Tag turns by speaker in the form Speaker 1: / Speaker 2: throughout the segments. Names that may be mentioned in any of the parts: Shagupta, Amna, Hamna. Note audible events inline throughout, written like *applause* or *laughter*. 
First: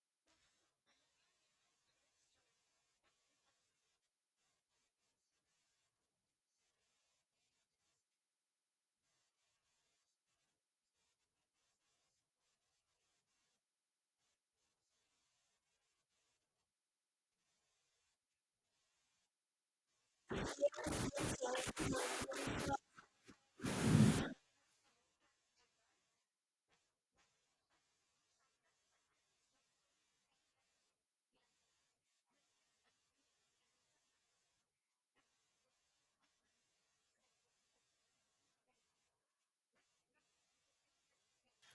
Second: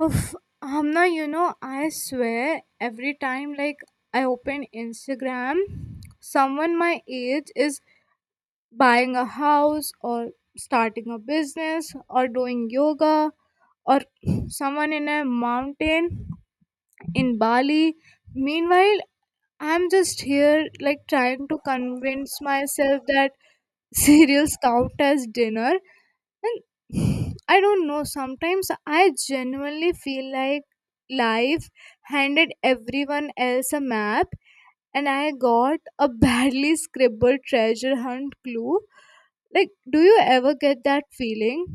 Speaker 1: Oof, Hamna, you know, I swear every time like I open Instagram, someone my age is buying a house or starting a business or doing yoga or *clears throat* someone in a mountain in Bali. Meanwhile, I'm just here like trying to convince myself that *laughs* cereals count as dinner, and *sighs* I don't know, sometimes I genuinely feel like life handed everyone else a map and I got a *laughs* badly scribbled treasure hunt clue. Like, do you ever get that feeling?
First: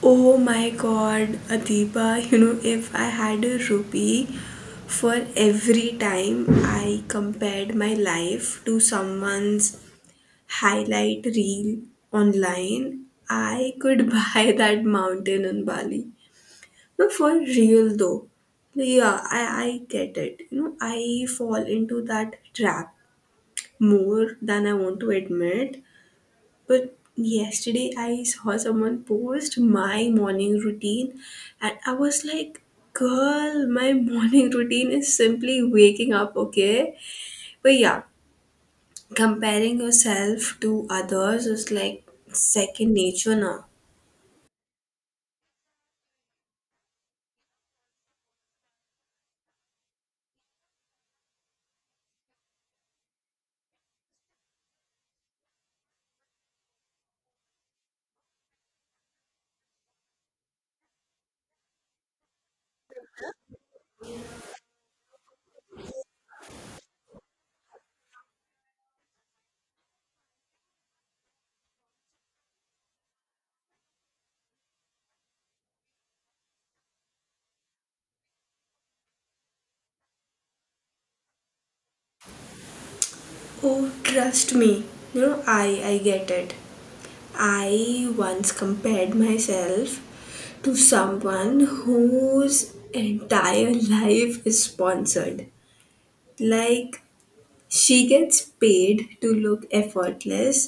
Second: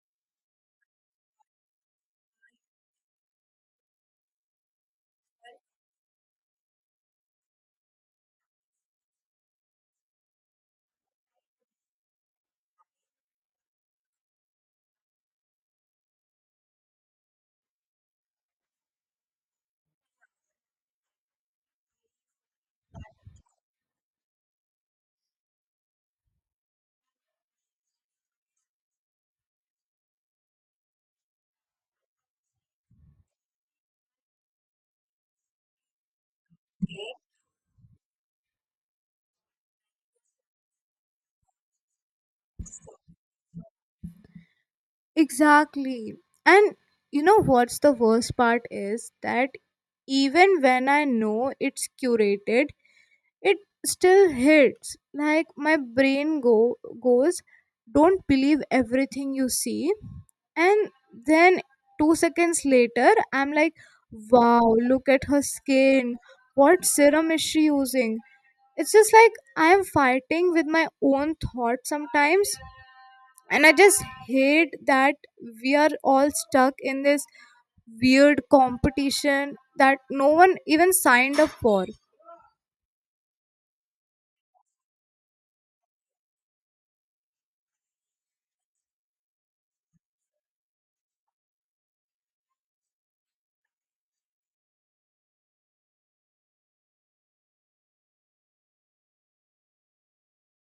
Speaker 2: Oh my god, Adiba, you know, if I had a rupee for every time I compared my life to someone's highlight reel online, I could *laughs* buy that mountain in Bali. No, for real though. Yeah, I get it. You know, I fall into that trap more than I want to admit. But yesterday I saw someone post my morning routine and I was like, girl, my *laughs* morning routine is simply waking up, okay? But yeah, comparing yourself to others is like second nature now.
Speaker 1: Exactly. And you know what's the worst part is that even when I know it's curated, it still hits. Like, my brain go goes, don't believe everything you see, and then 2 seconds later I'm like, wow, look at her skin, what serum is she using. It's just like I am fighting with my own thoughts sometimes, and I just hate that we are all stuck in this weird competition that no one even signed up for.
Speaker 2: Oh, trust me. You know, I get it. I once compared myself to someone whose entire *laughs* life is sponsored. Like, she gets paid to look effortless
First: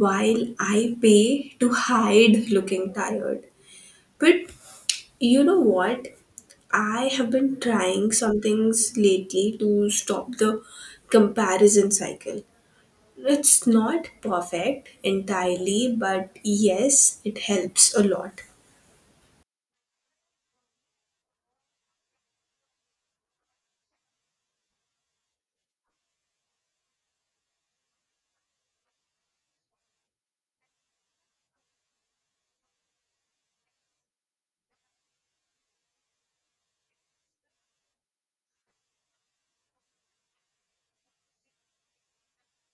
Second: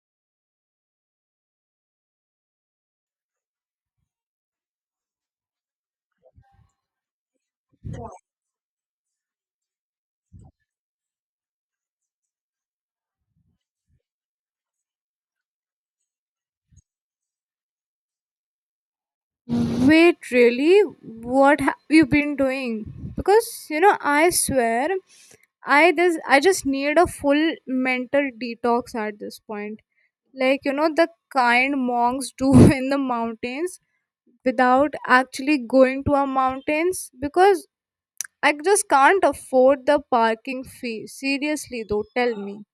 Speaker 2: while I pay to hide looking tired. But you know what? I have been trying some things lately to stop the comparison cycle. It's not perfect entirely, but yes, it helps a lot.
Speaker 1: Wait, really? What have you been doing? Because you know, I swear, I just need a full mental detox at this point. Like, you know, the kind monks do *laughs* in the mountains without actually going to our mountains because I just can't afford the parking fee. Seriously, though, tell me.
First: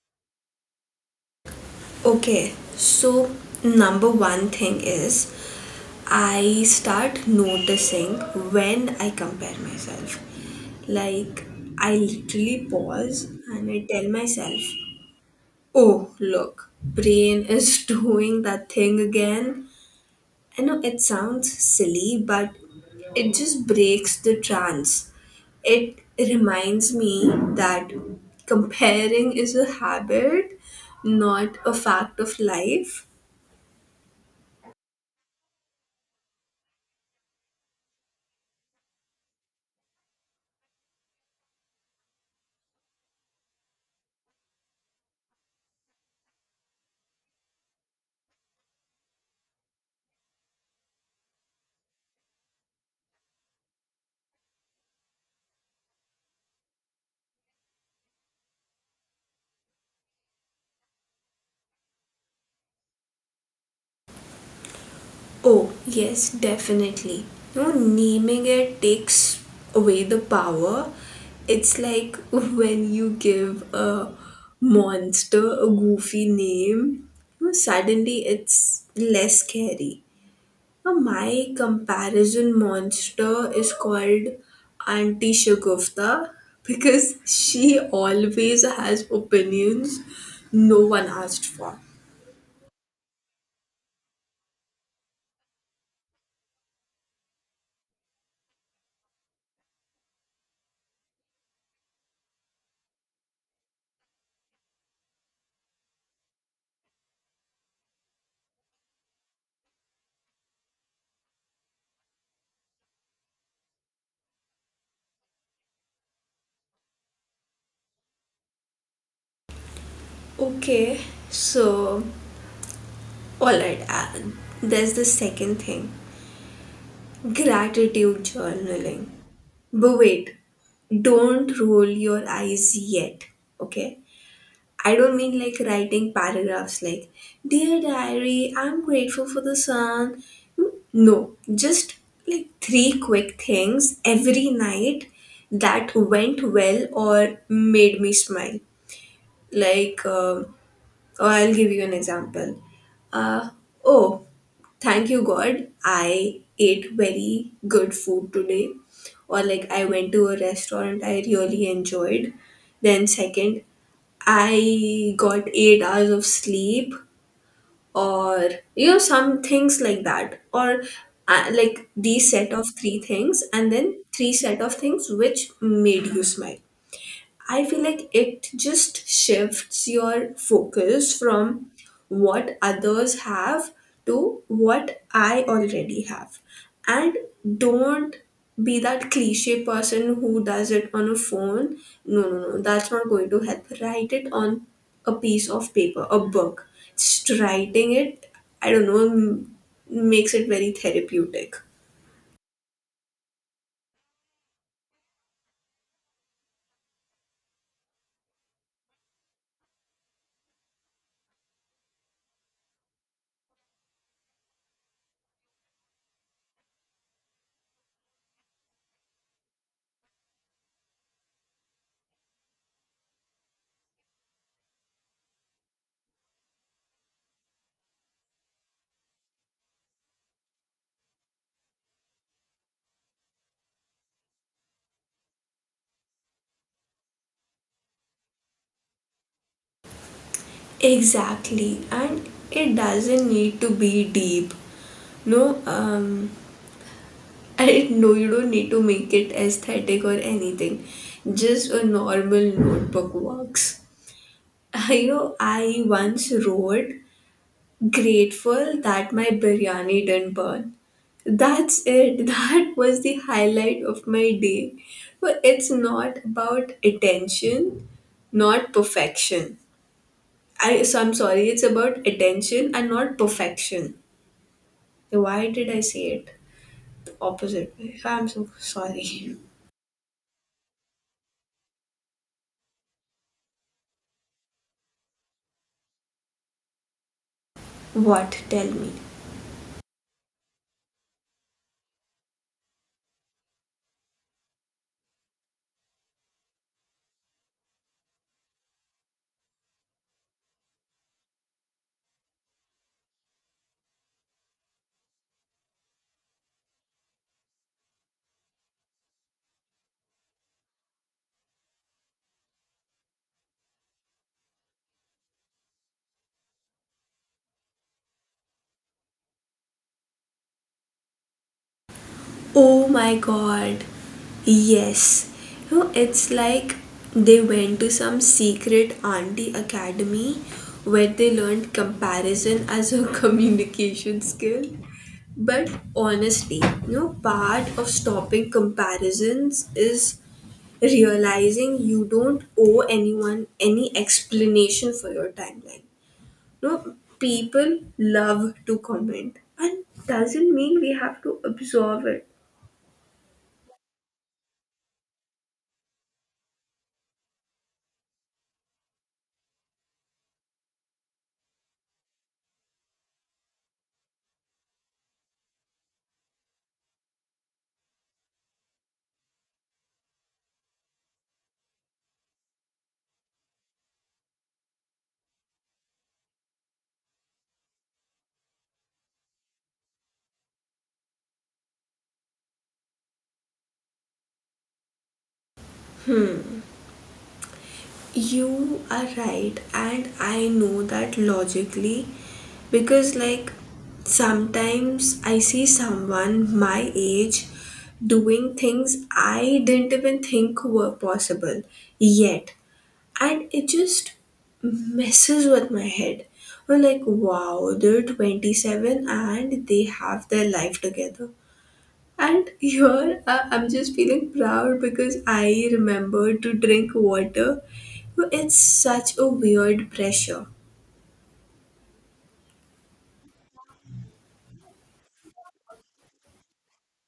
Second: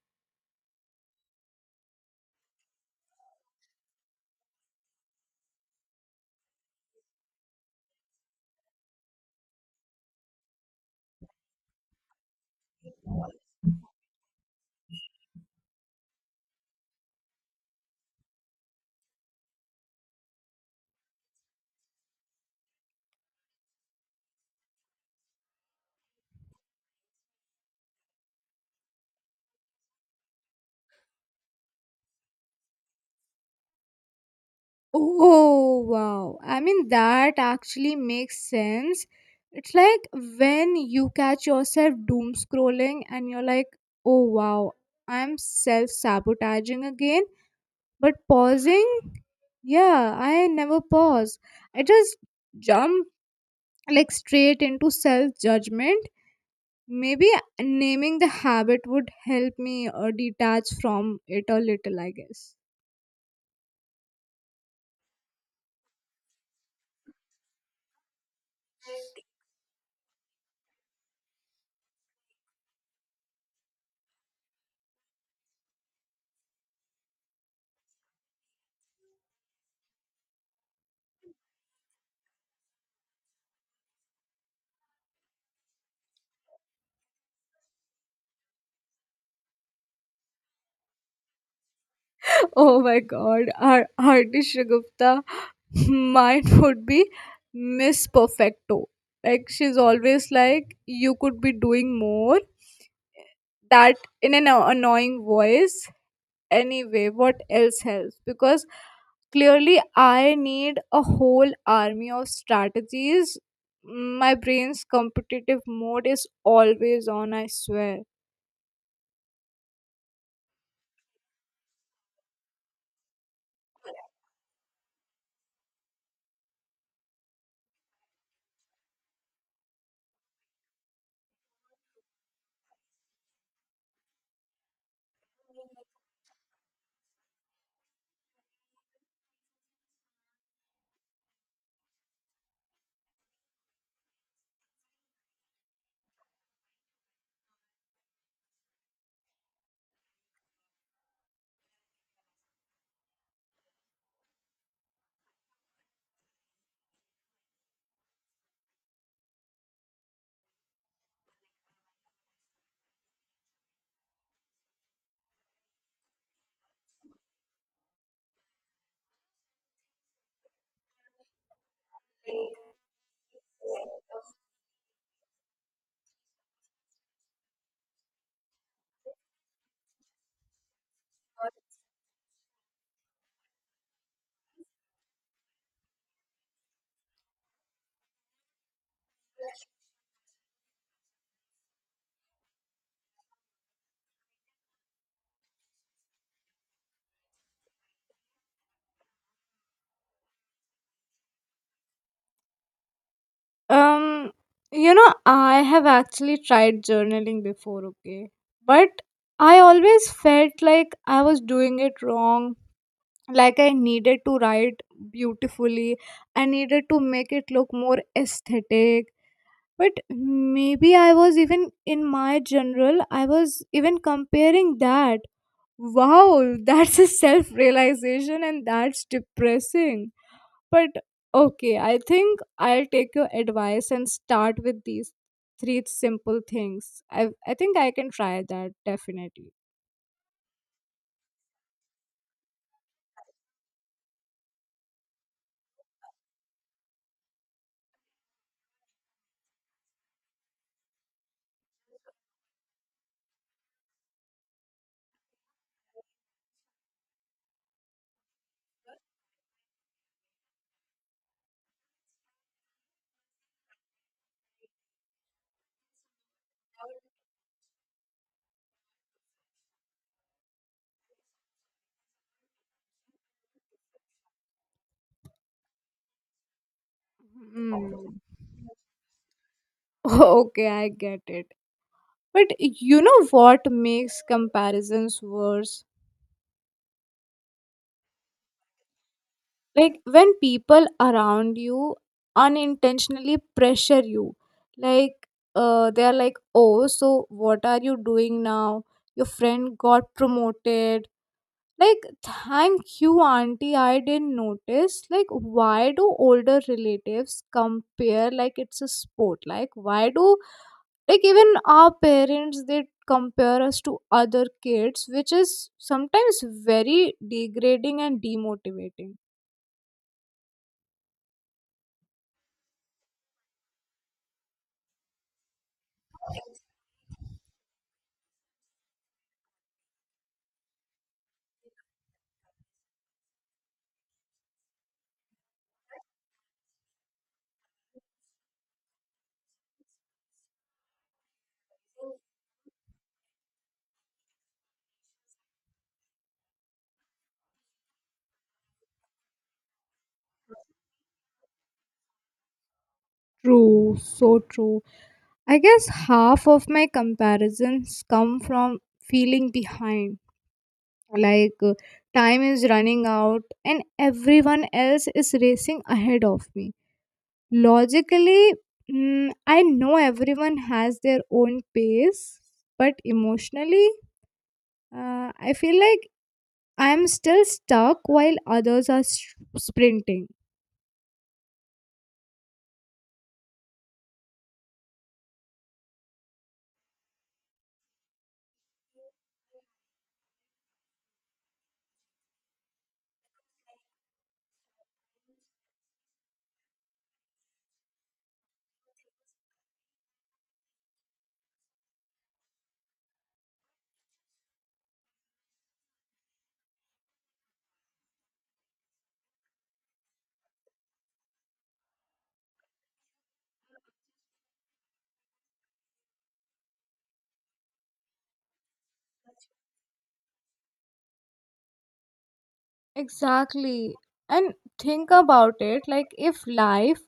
Speaker 2: Okay, so number one thing is I start noticing when I compare myself. Like, I literally pause and I tell myself, oh, look, brain is *laughs* doing that thing again. I know it sounds silly, but it just breaks the trance. It reminds me that comparing is a habit, not a fact of life.
Speaker 1: Oh wow. I mean, that actually makes sense. It's like when you catch yourself doom scrolling and you're like, "Oh wow, I'm self-sabotaging again." But pausing? Yeah, I never pause. I just jump like straight into self-judgment. Maybe naming the habit would help me detach from it a little, I guess.
Speaker 2: Oh, yes, definitely. You know, naming it takes away the power. It's like *laughs* when you give a monster a goofy name, you know, suddenly it's less scary. Now, my comparison monster is called Auntie Shagufta *laughs* because she always has opinions no one asked for.
Speaker 1: *laughs* Oh my god, our artist Shagupta, *laughs* mine would be Miss Perfecto. Like, she's always like, you could be doing more, that, in an annoying voice. Anyway, what else helps? Because clearly I need a whole army of strategies. My brain's competitive mode is always on, I swear.
Speaker 2: Okay, so Alright, Alan, there's the second thing: gratitude journaling. But wait, don't roll your eyes yet, okay? I don't mean like writing paragraphs like, dear diary, I'm grateful for the sun. No, just like three quick things every night that went well or made me smile. Like, or I'll give you an example. Uh, oh, thank you, God, I ate very good food today. Or like I went to a restaurant I really enjoyed. Then, second, I got 8 hours of sleep, or you know, some things like that. Or like these set of three things, and then three set of things which made you smile. I feel like it just shifts your focus from what others have to what I already have. And don't be that cliche person who does it on a phone. No, no, no, that's not going to help. Write it on a piece of paper, a book. Just writing it, I don't know, makes it very therapeutic.
Speaker 1: um you know, I have actually tried journaling before, okay, but I always felt like I was doing it wrong. Like, I needed to write beautifully, I needed to make it look more aesthetic. But maybe I was even comparing that. Wow, *laughs* that's a self realization, and that's depressing. But okay, I think I'll take your advice and start with these three simple things. I think I can try that, definitely.
Speaker 2: Exactly, and it doesn't need to be deep. No, I know you don't need to make it aesthetic or anything. Just a normal notebook works. *laughs* I know, I once wrote, grateful that my biryani didn't burn. That's it. *laughs* That was the highlight of my day. But it's not about attention, not perfection. I, so I'm sorry, it's about attention and not perfection. Why did I say it the opposite way?
Speaker 1: Mm.
Speaker 2: I'm so sorry.
Speaker 1: *laughs* Okay, I get it. But you know what makes comparisons worse?
Speaker 2: *laughs* What? Tell me.
Speaker 1: Like when people around you unintentionally pressure you. Like, they're like, oh, so what are you doing now? Your friend got promoted. Like, thank you, Auntie, I didn't notice. Like, why do older relatives compare like it's a sport? Like, why do, like, even our parents, they compare us to other kids, which is sometimes very degrading and demotivating.
Speaker 2: Oh my god. Yes. You know, it's like they went to some secret auntie academy where they learned comparison as a *laughs* communication skill. But honestly, you know, part of stopping comparisons is realizing you don't owe anyone any explanation for your timeline. You know, people love to comment, and doesn't mean we have to absorb it.
Speaker 1: True, so true. I guess half of my comparisons come from feeling behind. Like, time is running out and everyone else is racing ahead of me. Logically, I know everyone has their own pace, but emotionally, I feel like I am still stuck while others are sprinting.
Speaker 2: You are right, and I know that logically because, like, sometimes I see someone my age doing things I didn't even think were possible yet, and it just messes with my head. Or, like, wow, they're 27 and they have their life together. And here I'm just feeling proud because I remember to drink water. It's such a weird pressure.
Speaker 1: Exactly. And think about it, like, if life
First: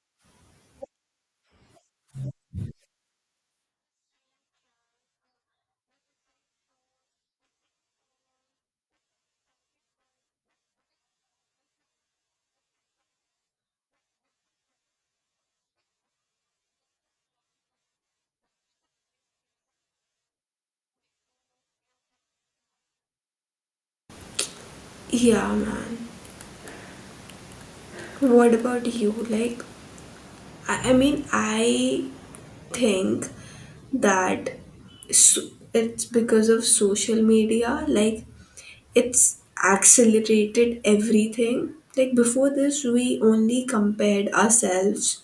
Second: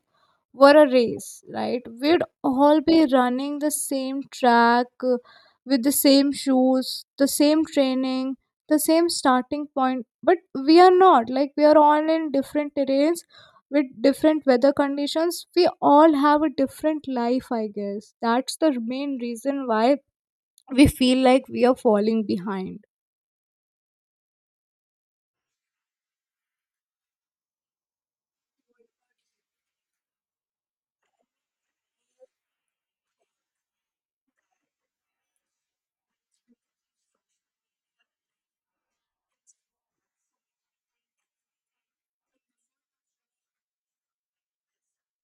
Speaker 1: were a race, right? We'd all be running the same track, with the same shoes, the same training, the same starting point. But we are not. Like, we are all in different terrains with different weather conditions. We all have a different life, I guess. That's the main reason why we feel like we are falling behind.
Speaker 2: Yeah, man. What about you? Like, I mean, I think that, so, it's because of social media. Like, it's accelerated everything. Like before this, we only compared ourselves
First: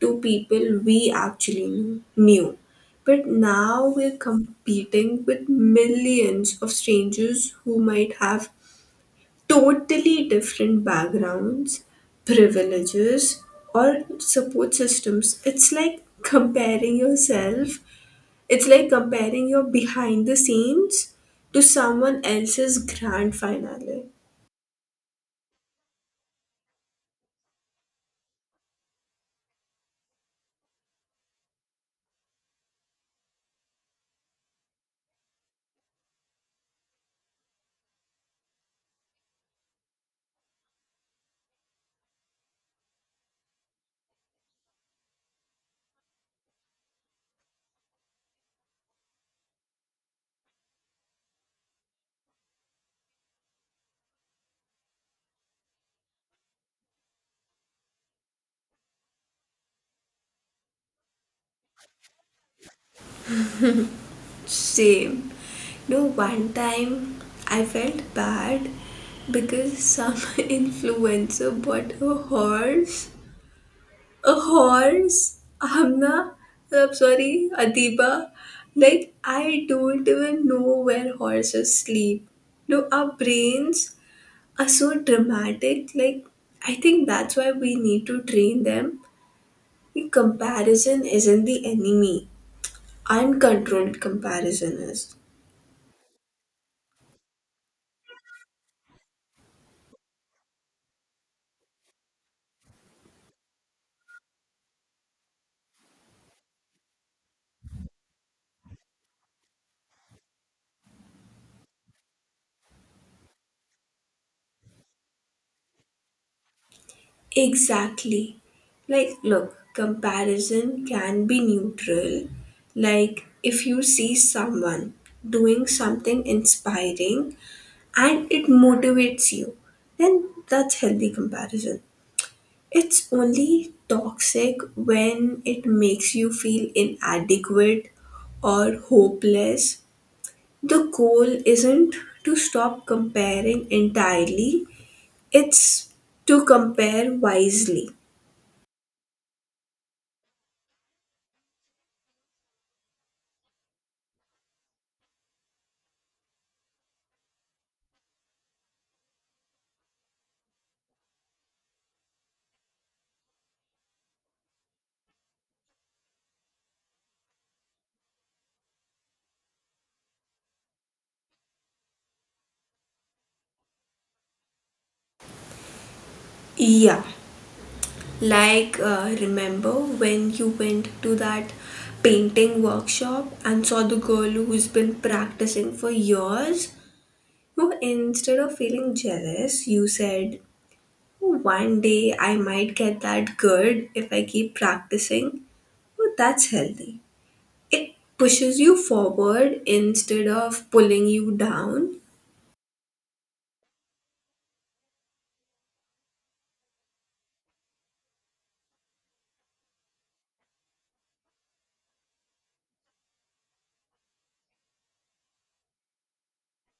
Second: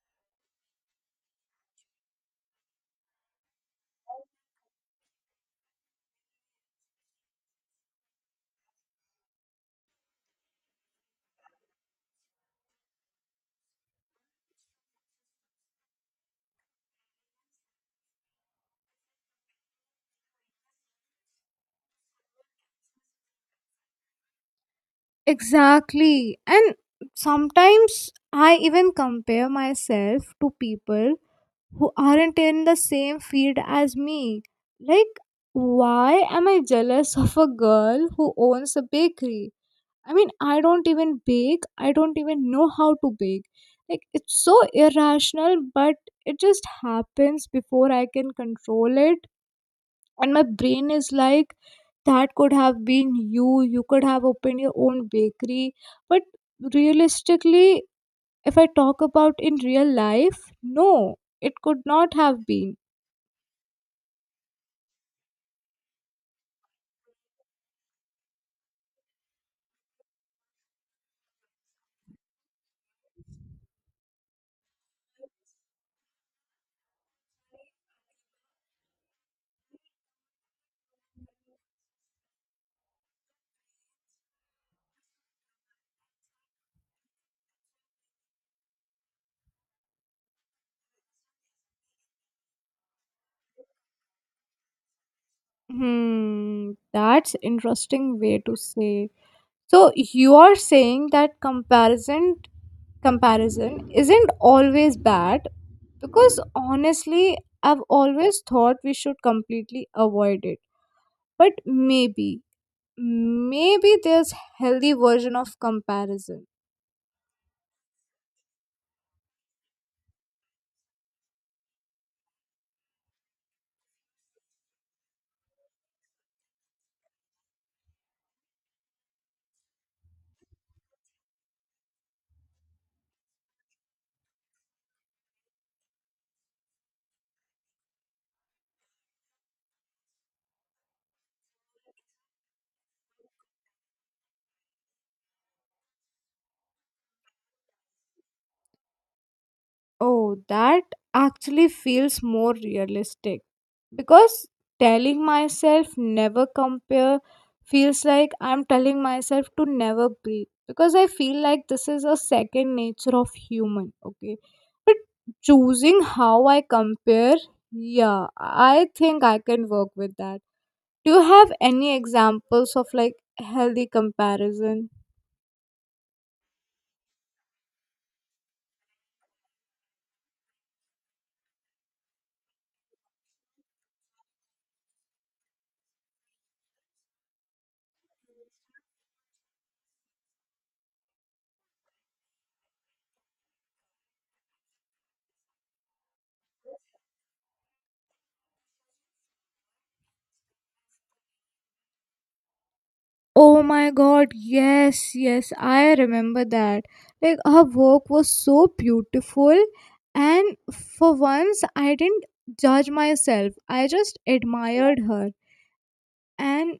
Speaker 2: to people we actually knew. But now we're competing with millions of strangers who might have totally different backgrounds, privileges, or support systems. It's like it's like comparing your behind the scenes to someone else's grand finale.
Speaker 1: Exactly. And sometimes I even compare myself to people who aren't in the same field as me. Like, why am I jealous of a girl who owns a bakery? I mean, I don't even bake, I don't even know how to bake. Like, it's so irrational, but it just happens before I can control it, and my brain is like, that could have been you could have opened your own bakery. But realistically, if I talk about in real life, no, it could not have been.
Speaker 2: Same. No, one time I felt bad because some *laughs* influencer bought a horse. A horse? Amna? I'm sorry, Adiba. Like, I don't even know where horses sleep. No, our brains are so dramatic. Like, I think that's why we need to train them. The comparison isn't the enemy, uncontrolled comparison is.
Speaker 1: Hmm, that's interesting way to say. So you are saying that comparison isn't always bad, because honestly I've always thought we should completely avoid it. But maybe Maybe there's healthy version of comparison.
Speaker 2: Exactly. Like, look, comparison can be neutral. Like, if you see someone doing something inspiring and it motivates you, then that's healthy comparison. It's only toxic when it makes you feel inadequate or hopeless. The goal isn't to stop comparing entirely, it's to compare wisely.
Speaker 1: Oh, that actually feels more realistic, because telling myself never compare feels like I'm telling myself to never breathe, because I feel like this is a second nature of human, okay? But choosing how I compare, yeah, I think I can work with that. Do you have any examples of like healthy comparison?
Speaker 2: Yeah, like, remember when you went to that painting workshop and saw the girl who's been practicing for years? No, instead of feeling jealous, you said, "Oh, one day I might get that good if I keep practicing." Well, that's healthy. It pushes you forward instead of pulling you down.
Speaker 1: Oh my god, yes, yes, I remember that. Like, her work was so beautiful, and for once, I didn't judge myself, I just admired her, and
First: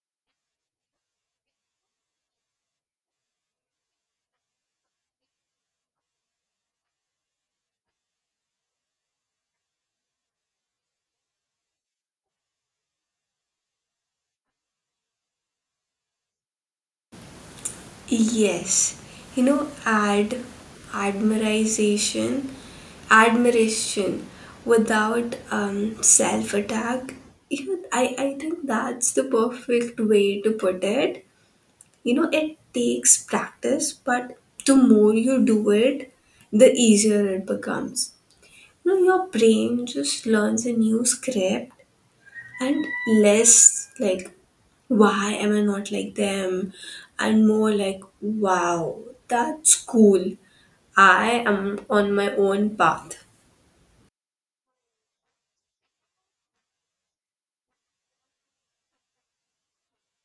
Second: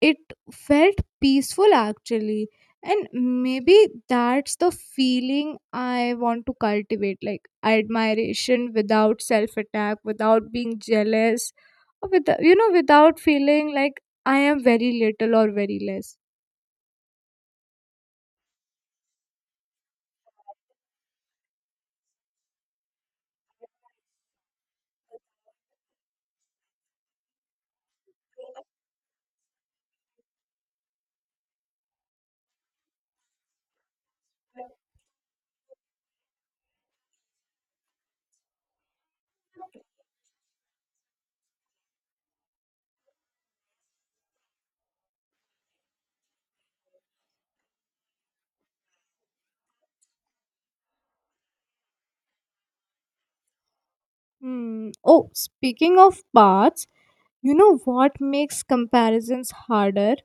Speaker 1: it felt peaceful actually. And maybe that's the feeling I want to cultivate, like admiration without self attack, without being jealous, or with, you know, without feeling like I am very little or very less.
Speaker 2: Yes, you know, admiration, admiration without self attack. You know, I think that's the perfect way to put it. You know, it takes practice, but the more you do it, the easier it becomes. You know, your brain just learns a new script, and less like, why am I not like them, and more like, wow, that's cool, I am on my own path.
Speaker 1: Hmm. Oh, speaking of baths, you know what makes comparisons harder?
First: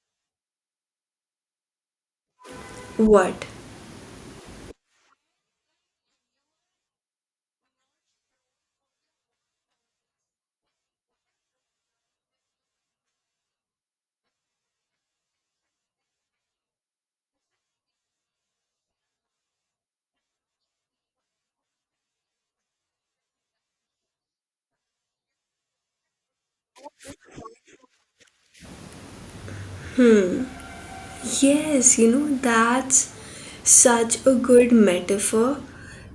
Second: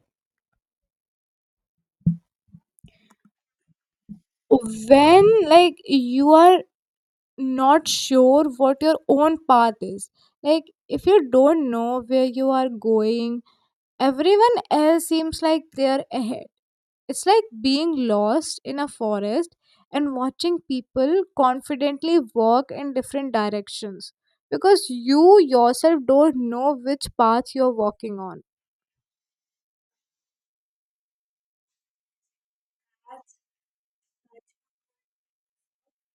Speaker 2: What?
Speaker 1: When like you are not sure what your own path is. Like, if you don't know where you are going, everyone else seems like they're ahead. It's like being lost in a forest and watching people confidently walk in different directions because you yourself don't know which path you're walking on.
Speaker 2: Yes, you know, that's such a good metaphor.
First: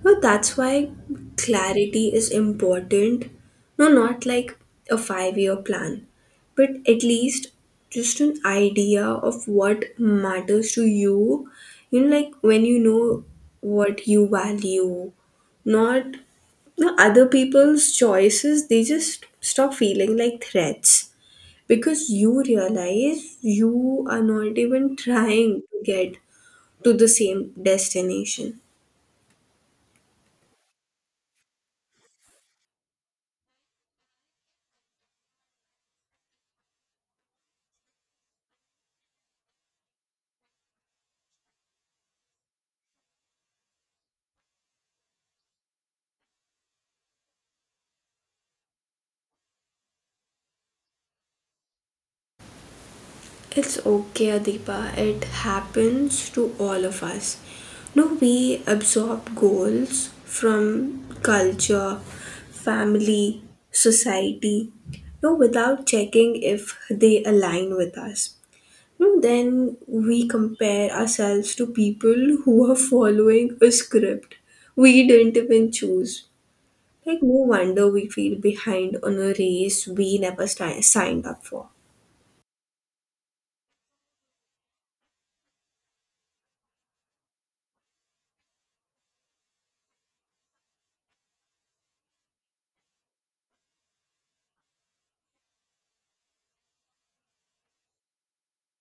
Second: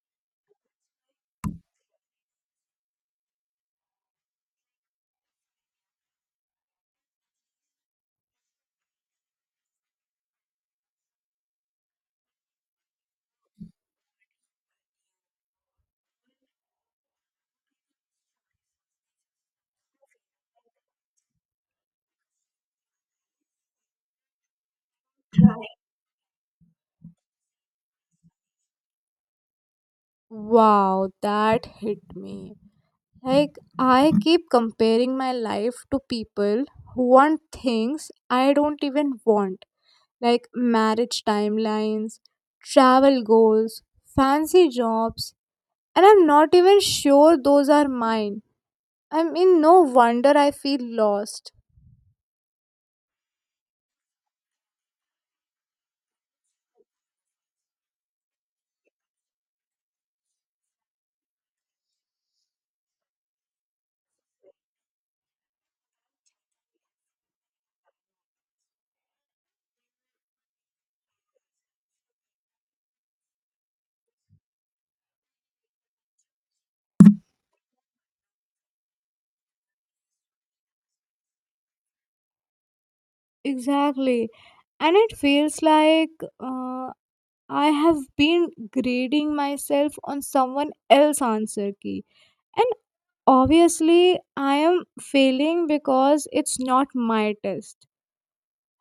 Speaker 2: No, that's why clarity is important. No, not like a 5 year plan, but at least just an idea of what matters to you. You know, like when you know what you value, not you know, other people's choices, they just stop feeling like threats because you realize you are not even trying to get to the same destination.
Speaker 1: Wow, that hit me. Like, I keep comparing my life to people who want things I don't even want, like marriage timelines, travel goals, fancy jobs, and I'm not even sure those are mine. I mean, no wonder I feel lost.
Speaker 2: It's okay, Adipa. It happens to all of us. No, we absorb goals from culture, family, society. No, without checking if they align with us. No, then we compare ourselves to people who are following a script we didn't even choose. Like, no wonder we feel behind on a race we never signed up for.
Speaker 1: Exactly. And it feels like uh, I have been grading myself on someone else's answer key. And. Obviously, I am failing because it's not my test. *laughs*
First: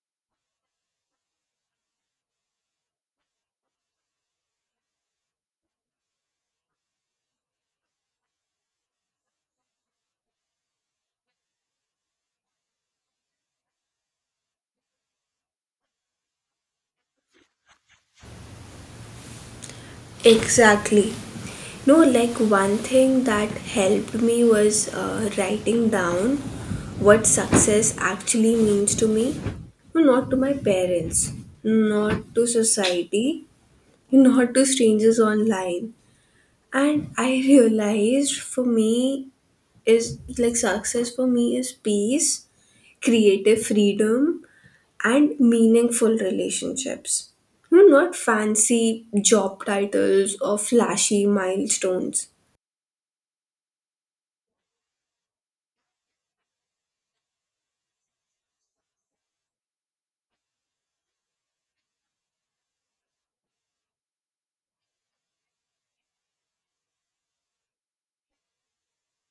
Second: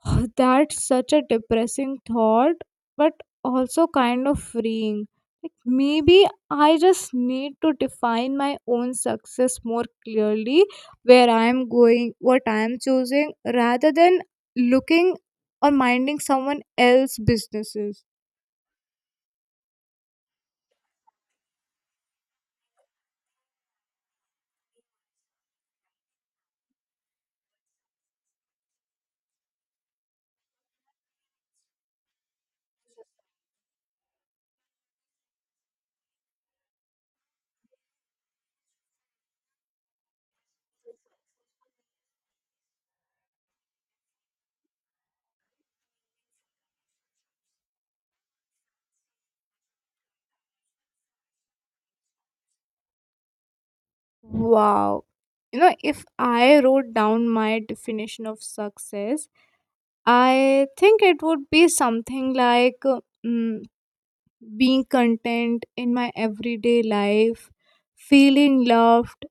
Speaker 1: *sighs* That's such a depressing thought, but also kind of freeing. Like, maybe I just need to define my own success more clearly, where I am going, what I am choosing, rather than looking or minding someone else's businesses.
Speaker 2: Exactly. No, like one thing that helped me was writing down what success actually means to me. No, not to my parents, not to society, not to strangers online. And I realized for me is like success for me is peace, creative freedom, and meaningful relationships. You know, not fancy job titles or flashy milestones.
Speaker 1: Wow. You know, if I wrote down my definition of success, I think it would be something like mm, being content in my everyday life, feeling loved,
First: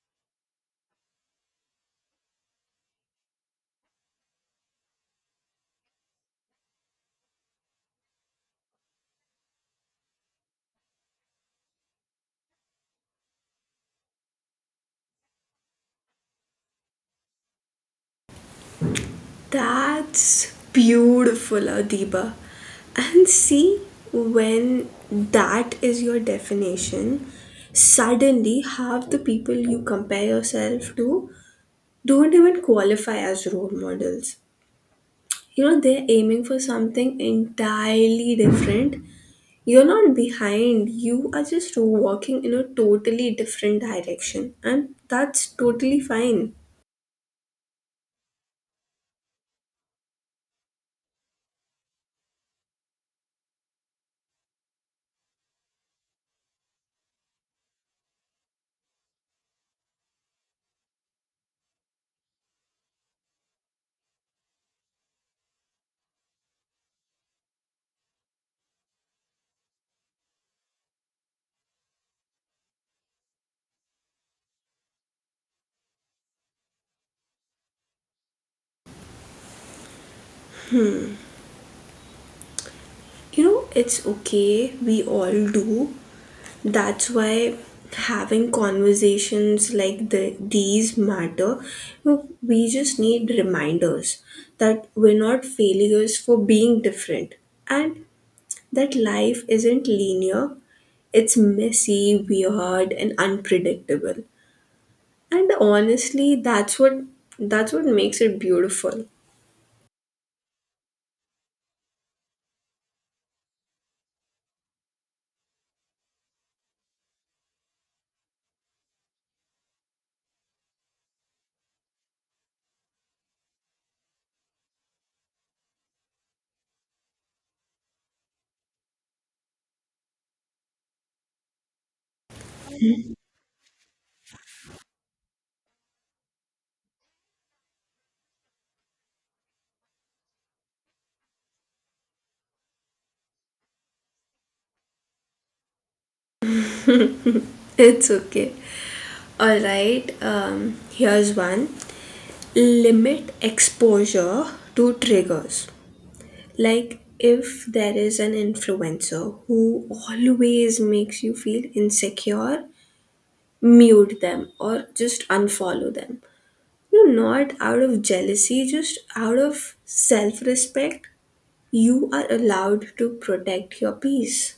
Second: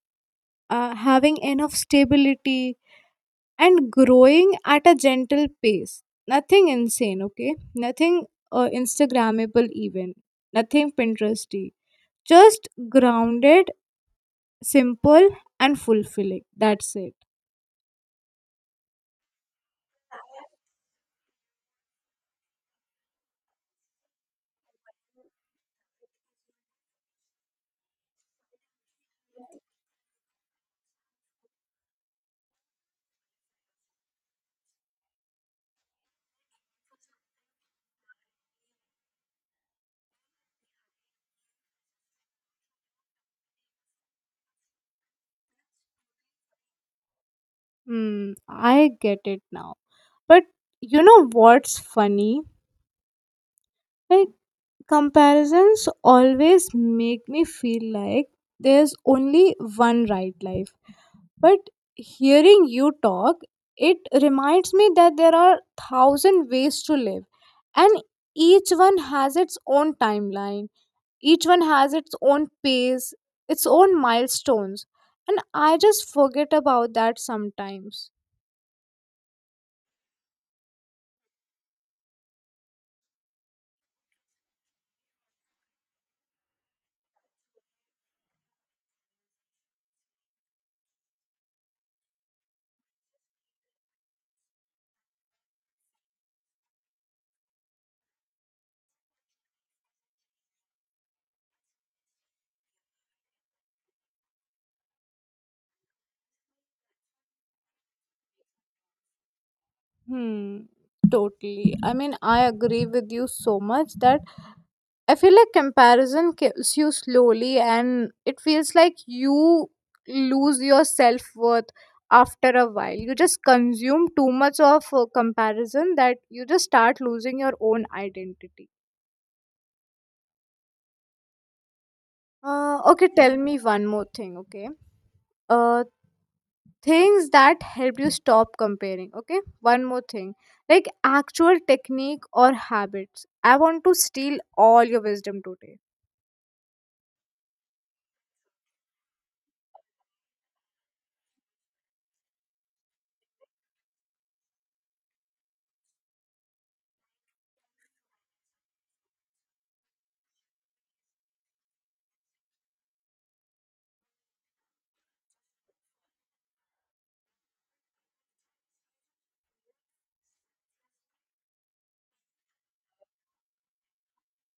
Speaker 1: having enough stability, and growing at a gentle pace. Nothing insane, okay? Nothing Instagrammable, even. Nothing Pinteresty. Just grounded, simple, and fulfilling. That's it.
Speaker 2: That's beautiful, Adiba. And see, when that is your definition, suddenly half the people you compare yourself to don't even qualify as role models. You know, they're aiming for something entirely different. You're not behind, you are just walking in a totally different direction, and that's totally fine.
Speaker 1: Hmm, I get it now. But you know what's funny? Like, comparisons always make me feel like there's only one right life. But hearing you talk, it reminds me that there are thousand ways to live, and each one has its own timeline. Each one has its own pace, its own milestones. And I just forget about that sometimes.
Speaker 2: You know, it's okay, we all do. That's why having conversations like these matter. You know, we just need reminders that we're not failures for being different, and that life isn't linear, it's messy, weird, and unpredictable. And honestly, that's what makes it beautiful.
Speaker 1: Hmm. Totally. I mean, I agree with you so much that I feel like comparison kills you slowly, and it feels like you lose your self worth after a while. You just consume too much of comparison that you just start losing your own identity. Okay, tell me one more thing, okay? Uh, things that help you stop comparing, okay? One more thing, like actual technique or habits. I want to steal all your wisdom today.
Speaker 2: *laughs* It's okay. All right. Um, here's one. Limit exposure to triggers. Like if there is an influencer who always makes you feel insecure, mute them or just unfollow them. You're not out of jealousy, just out of self respect. You are allowed to protect your peace.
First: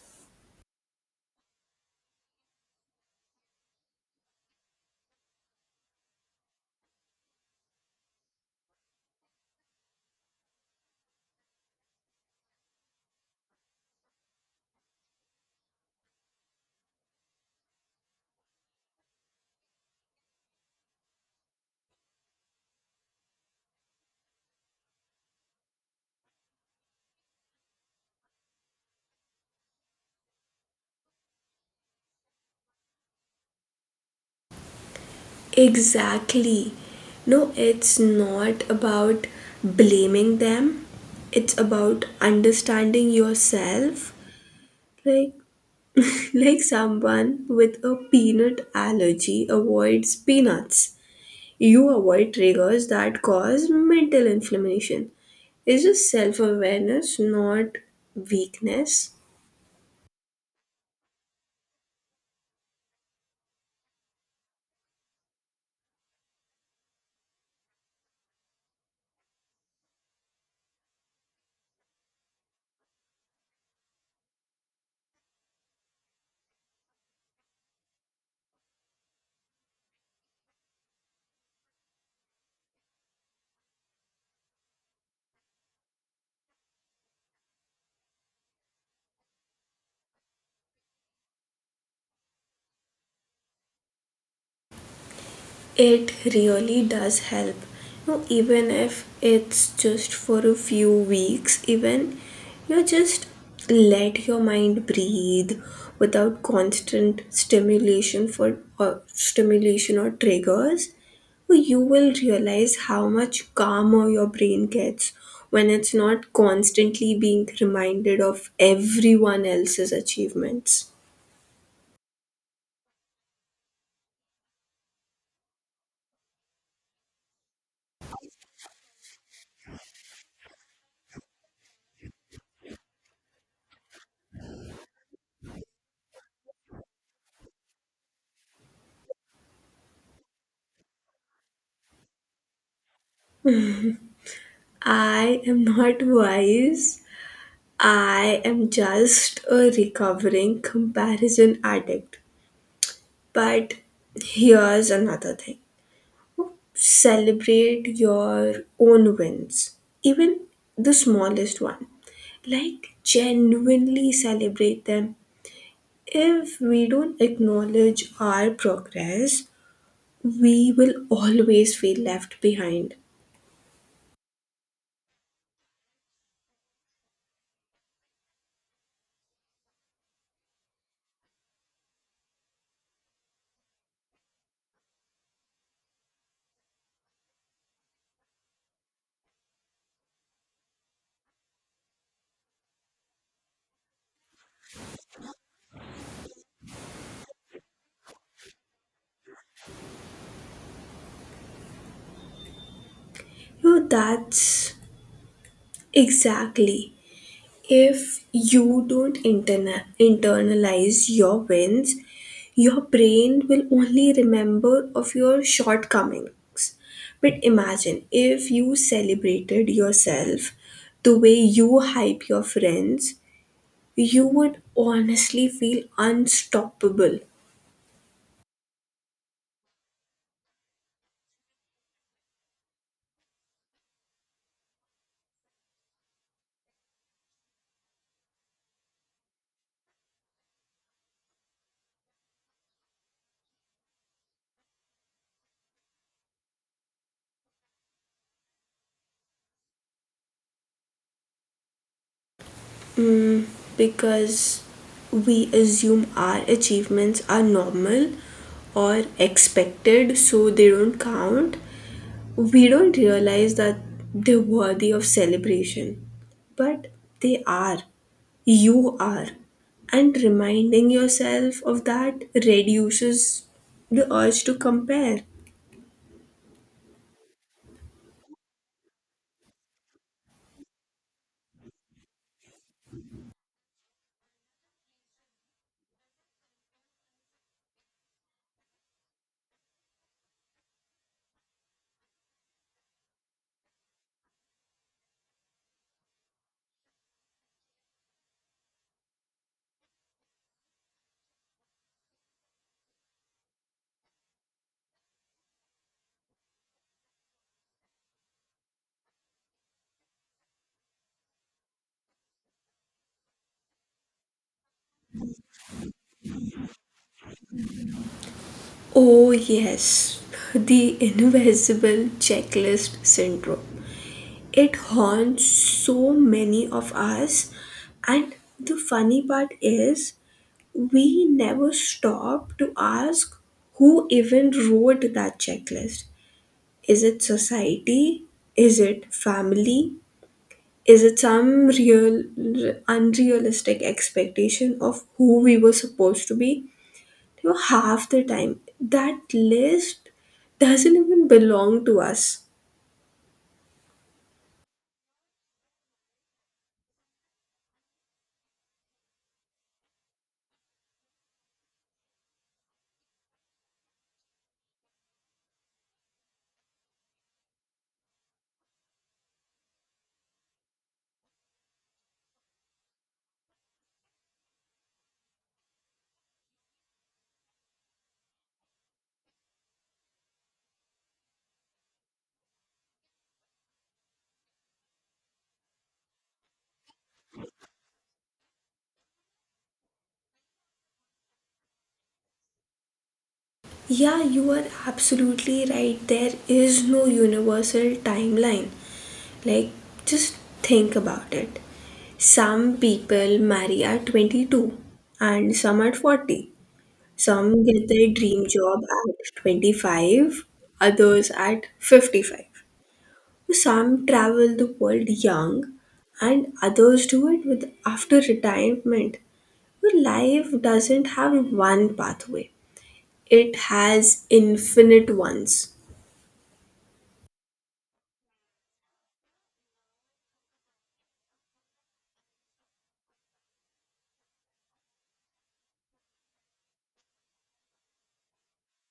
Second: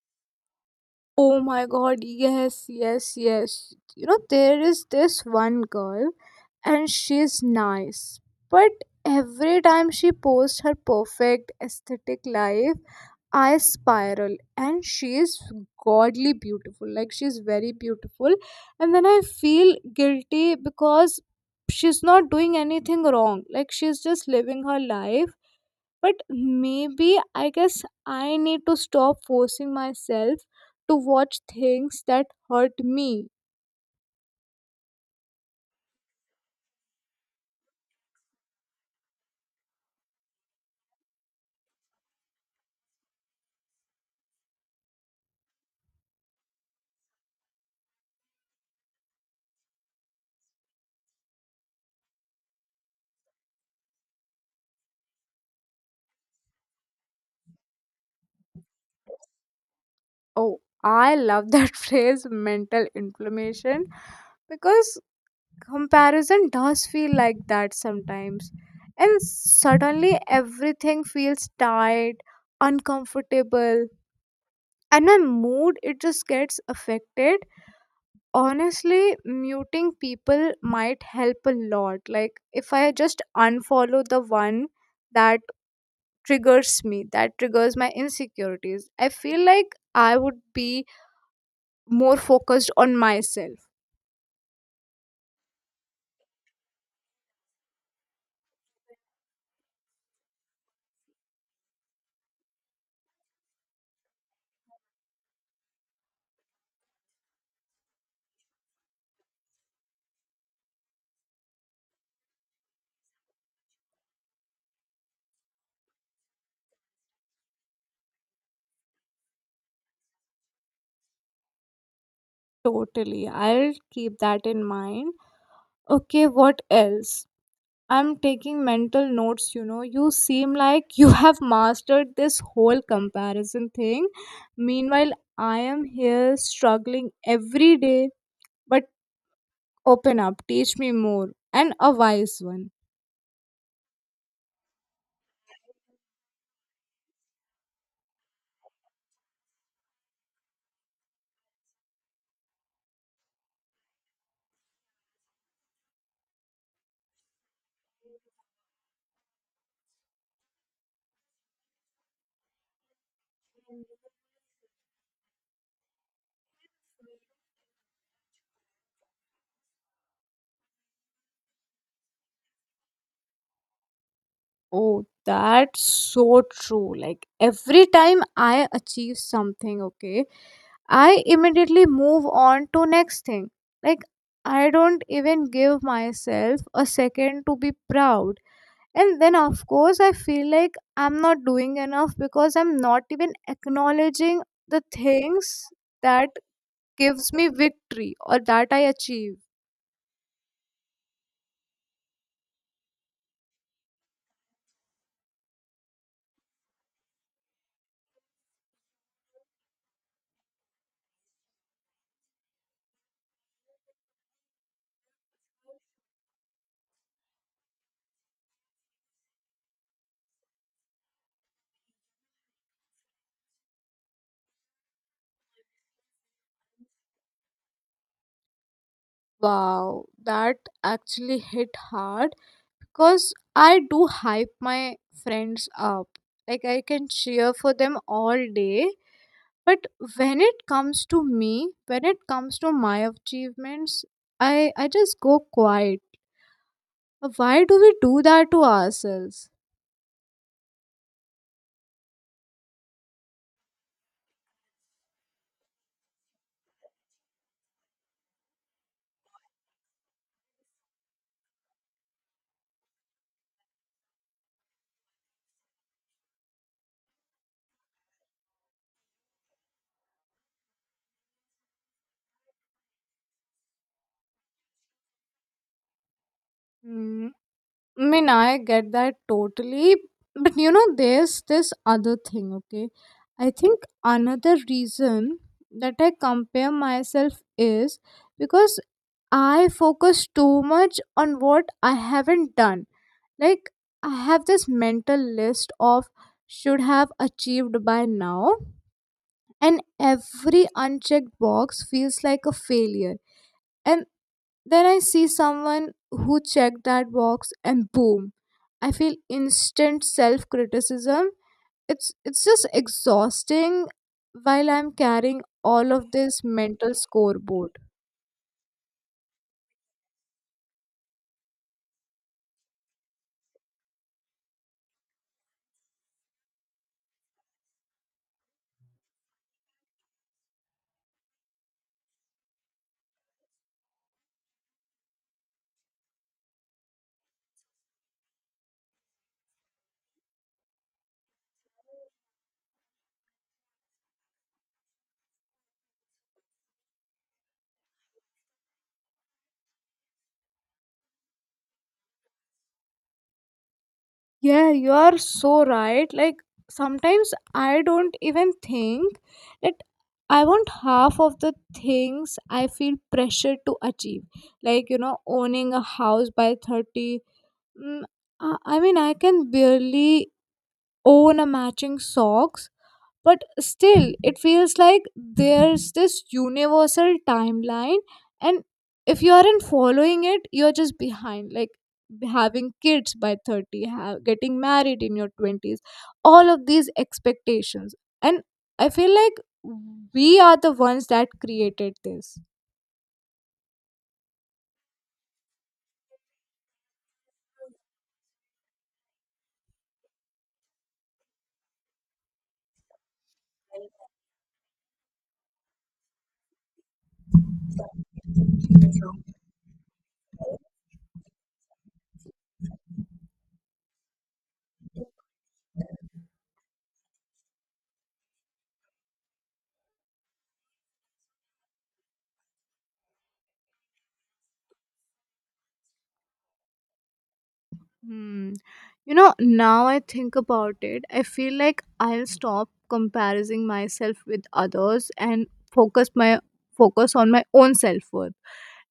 Speaker 1: Oh my god, yes, yes, yes. You know, there is this one girl and she's nice. But every time she posts her perfect aesthetic life, I spiral, and she is godly beautiful. Like, she's very beautiful. And then I feel guilty because she's not doing anything wrong. Like, she's just living her life. But maybe, I guess, I need to stop forcing myself to watch things that hurt me.
Speaker 2: Exactly. No, it's not about blaming them. It's about understanding yourself. Like, *laughs* like someone with a peanut allergy avoids peanuts. You avoid triggers that cause mental inflammation. It's just self-awareness, not weakness.
Speaker 1: Oh, I love that *laughs* phrase, mental inflammation, because comparison does feel like that sometimes. And suddenly everything feels tight, uncomfortable, and my mood, it just gets affected. Honestly, muting people might help a lot. Like, if I just unfollow the one that triggers me, that triggers my insecurities, I feel like I would be more focused on myself.
Speaker 2: It really does help. You know, even if it's just for a few weeks, even you just let your mind breathe without constant stimulation or triggers, you will realize how much calmer your brain gets when it's not constantly being reminded of everyone else's achievements.
Speaker 1: Totally. I'll keep that in mind. Okay, what else? I'm taking mental notes. You know, you seem like you *laughs* have mastered this whole comparison thing. Meanwhile, I am here struggling every day. But open up, teach me more, and a wise one.
Speaker 2: I am not *laughs* wise, I am just a recovering comparison addict. But here's another thing: celebrate your own wins, even the smallest one. Like, genuinely celebrate them. If we don't acknowledge our progress, we will always feel left behind.
Speaker 1: Oh, that's so true. Like, every time I achieve something, okay, I immediately move on to next thing. Like, I don't even give myself a second to be proud. And then of course I feel like I'm not doing enough because I'm not even acknowledging the things that gives me victory or that I achieve.
Speaker 2: You know, that's exactly, if you don't internalize your wins, your brain will only remember of your shortcomings. But imagine if you celebrated yourself the way you hype your friends, you would honestly feel unstoppable,
Speaker 1: Wow, that actually hit hard because I do hype my friends up. Like, I can cheer for them all day, but when it comes to me, when it comes to my achievements, I just go quiet. Why do we do that to ourselves?
Speaker 2: because we assume our achievements are normal or expected so they don't count. We don't realize that they're worthy of celebration, but they are. You are. And reminding yourself of that reduces the urge to compare.
Speaker 1: Hmm. I mean, I get that totally. But you know, there's this other thing, okay? I think another reason that I compare myself is because I focus too much on what I haven't done. Like, I have this mental list of should have achieved by now, and every unchecked box feels like a failure. And then I see someone who checked that box and boom, I feel instant self-criticism. It's just exhausting while I'm carrying all of this mental scoreboard.
Speaker 2: Oh, yes, the invisible checklist syndrome. It haunts so many of us, and the funny part is, we never stop to ask who even wrote that checklist. Is it society? Is it family? Is it some real, unrealistic expectation of who we were supposed to be? You know, half the time, that list doesn't even belong to us.
Speaker 1: Yeah, you are so right. Like, sometimes I don't even think that I want half of the things I feel pressure to achieve. Like, you know, owning a house by 30. Mm, I mean, I can barely own a matching socks. But still it feels like there's this universal timeline, and if you aren't following it, you're just behind. Like, having kids by 30, ha getting married in your 20s, all of these expectations. And I feel like we are the ones that created this.
Speaker 2: Yeah, you are absolutely right. There is no universal timeline. Like, just think about it. Some people marry at 22 and some at 40. Some get their dream job at 25, others at 55. Some travel the world young, and others do it with after retirement. But life doesn't have one pathway, it has infinite ones.
Speaker 1: Hmm. You know, now I think about it, I feel like I'll stop comparing myself with others and focus my focus on my own self worth.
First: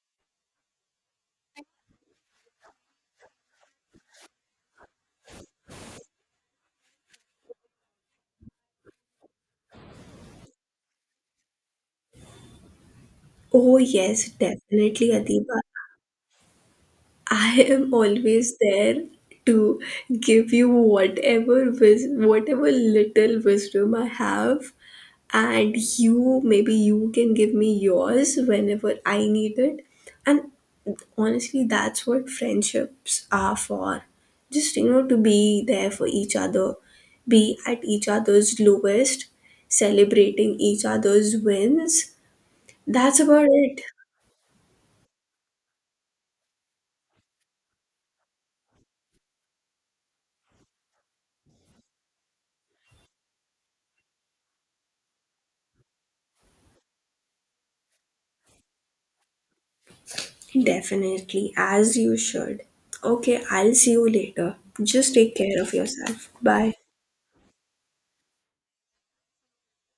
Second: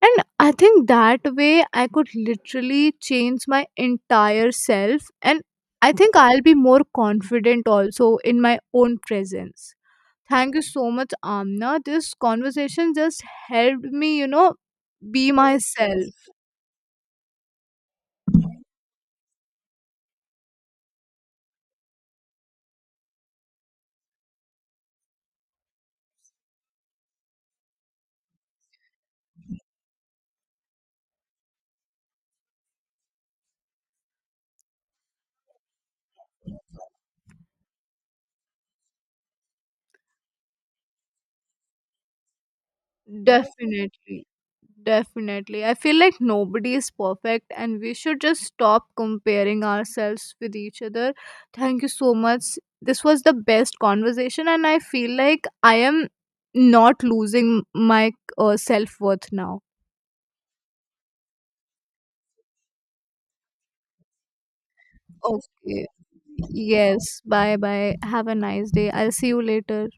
Speaker 1: And I think that way I could literally change my entire self, and I think I'll be more confident also in my own presence. Thank you so much, Amna. This conversation just
Speaker 2: Oh,
Speaker 1: helped me, you
Speaker 2: yes,
Speaker 1: know,
Speaker 2: definitely,
Speaker 1: be
Speaker 2: Adiba.
Speaker 1: myself.
Speaker 2: I am always there to give you whatever little wisdom I have, and you, maybe you can give me yours whenever I need it. And honestly, that's what friendships are for, just you know, to be there for each other, be at each other's lowest, celebrating each other's wins. That's about it.
Speaker 1: Definitely. Definitely. I feel like nobody is perfect and we should just stop comparing ourselves with each other. Thank you so much. This was the best conversation, and I feel like I am not losing my self worth now.
Speaker 2: Definitely, as you should. Okay, I'll see you later. Just take care of
Speaker 1: Okay.
Speaker 2: yourself. Bye.
Speaker 1: Yes. Bye bye. Have a nice day. I'll see you later.